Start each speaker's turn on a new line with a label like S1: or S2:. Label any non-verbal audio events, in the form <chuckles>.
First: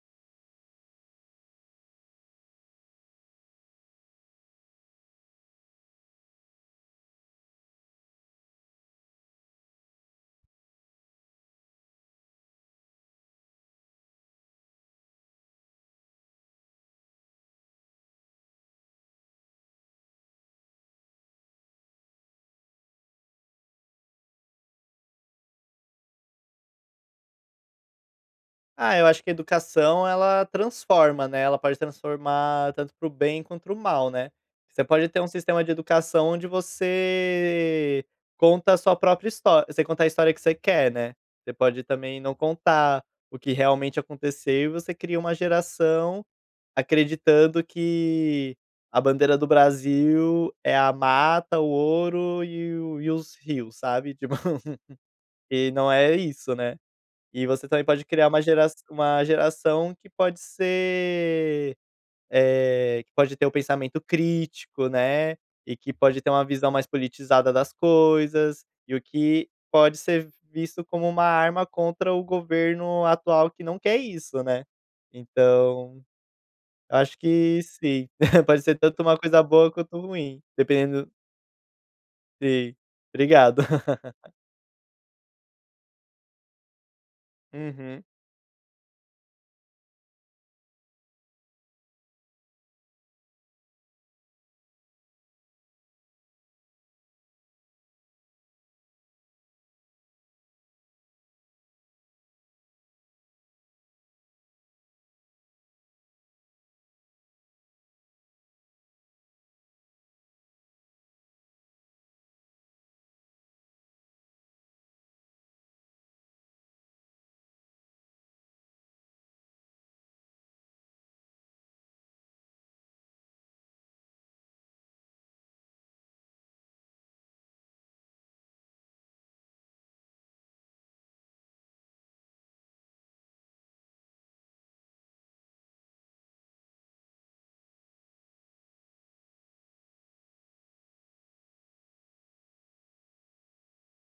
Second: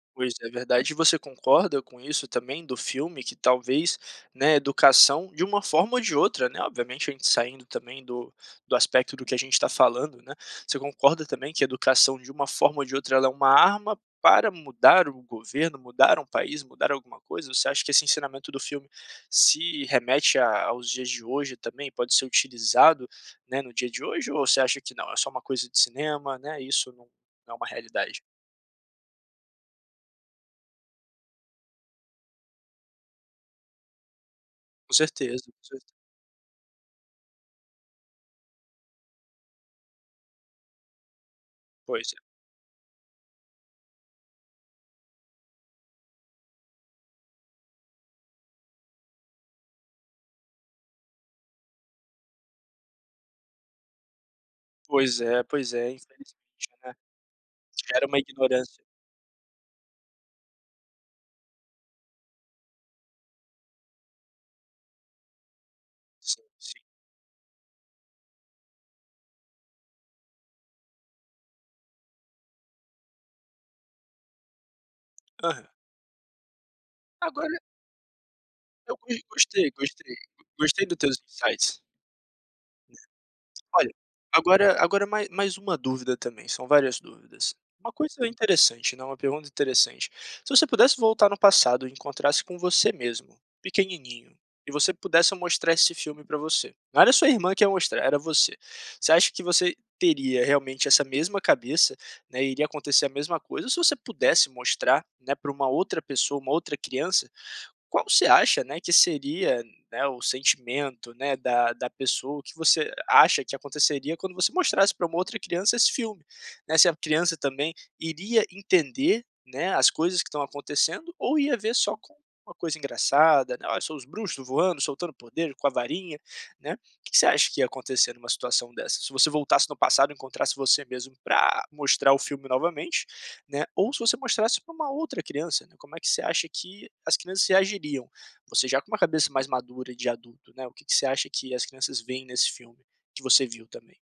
S1: Pois, é verdade, e você concorda com isso também do filme, que talvez, né, a educação de uma forma ou de outra, né, obviamente a gente saindo também do do aspecto do que a gente está falando, né. Você concorda também que a educação de uma forma ou de outra ela é uma arma para mudar o governo, mudar um país, mudar alguma coisa? Você acha que esse ensinamento do filme se remete aos dias de hoje também, pode ser utilizado, né, no dia de hoje, ou você acha que não é só uma coisa de cinema, né, isso não é uma realidade?
S2: Ah, eu acho que a educação ela transforma, né, ela pode transformar tanto para o bem quanto para o mal, né. Você
S1: Com
S2: pode ter um
S1: certeza,
S2: sistema
S1: com
S2: de
S1: certeza.
S2: educação onde você conta a sua própria história você conta a história que você quer, né. Você pode
S1: Pois
S2: também
S1: é.
S2: não contar o que realmente aconteceu e você cria uma geração acreditando que a bandeira do Brasil é a mata, o ouro e o os rios, sabe, tipo.
S1: Pois
S2: <laughs>
S1: é,
S2: E
S1: pois é,
S2: não é
S1: infelizmente
S2: isso, né.
S1: né,
S2: E você também pode
S1: gera uma
S2: criar uma gera
S1: ignorância.
S2: uma geração que pode ser, eh, que pode ter o pensamento crítico, né, e que pode ter uma
S1: Sim,
S2: visão
S1: sim.
S2: mais politizada das coisas, e o que pode ser visto como uma arma contra o governo atual que não quer isso, né.
S1: Aham.
S2: Então, eu acho
S1: Agora
S2: que sim, <chuckles> pode ser
S1: Eu
S2: tanto uma coisa
S1: gostei,
S2: boa quanto
S1: gostei,
S2: ruim,
S1: gostei do
S2: dependendo
S1: teus insights.
S2: Sim, obrigado.
S1: Olha,
S2: <laughs>
S1: agora agora ma mais uma dúvida também, são várias dúvidas, uma
S2: Uhum.
S1: coisa interessante, né, uma pergunta interessante: se você pudesse voltar no passado e encontrasse com você mesmo, pequenininho, e você pudesse mostrar esse filme pra você, não era sua irmã que ia mostrar, era você, você acha que você teria realmente essa mesma cabeça, né, iria acontecer a mesma coisa? Ou se você pudesse mostrar, né, pra uma outra pessoa, uma outra criança, qual você acha, né, que seria o sentimento da da pessoa? O que você acha que aconteceria quando você mostrasse pra uma outra criança esse filme, né? Se a criança também iria entender, né, as coisas que estão acontecendo ou ia ver só como uma coisa engraçada, né: “Olha só os bruxos voando, soltando poder com a varinha”, né. Que que você acha que ia acontecer numa situação dessa, se você voltasse no passado e encontrasse você mesmo pra mostrar o filme novamente, né, ou se você mostrasse pra uma outra criança, né, como é que você acha que as crianças reagiriam? Você, já com uma cabeça mais madura de adulto, né, o que que você acha que as crianças veem nesse filme que você viu também?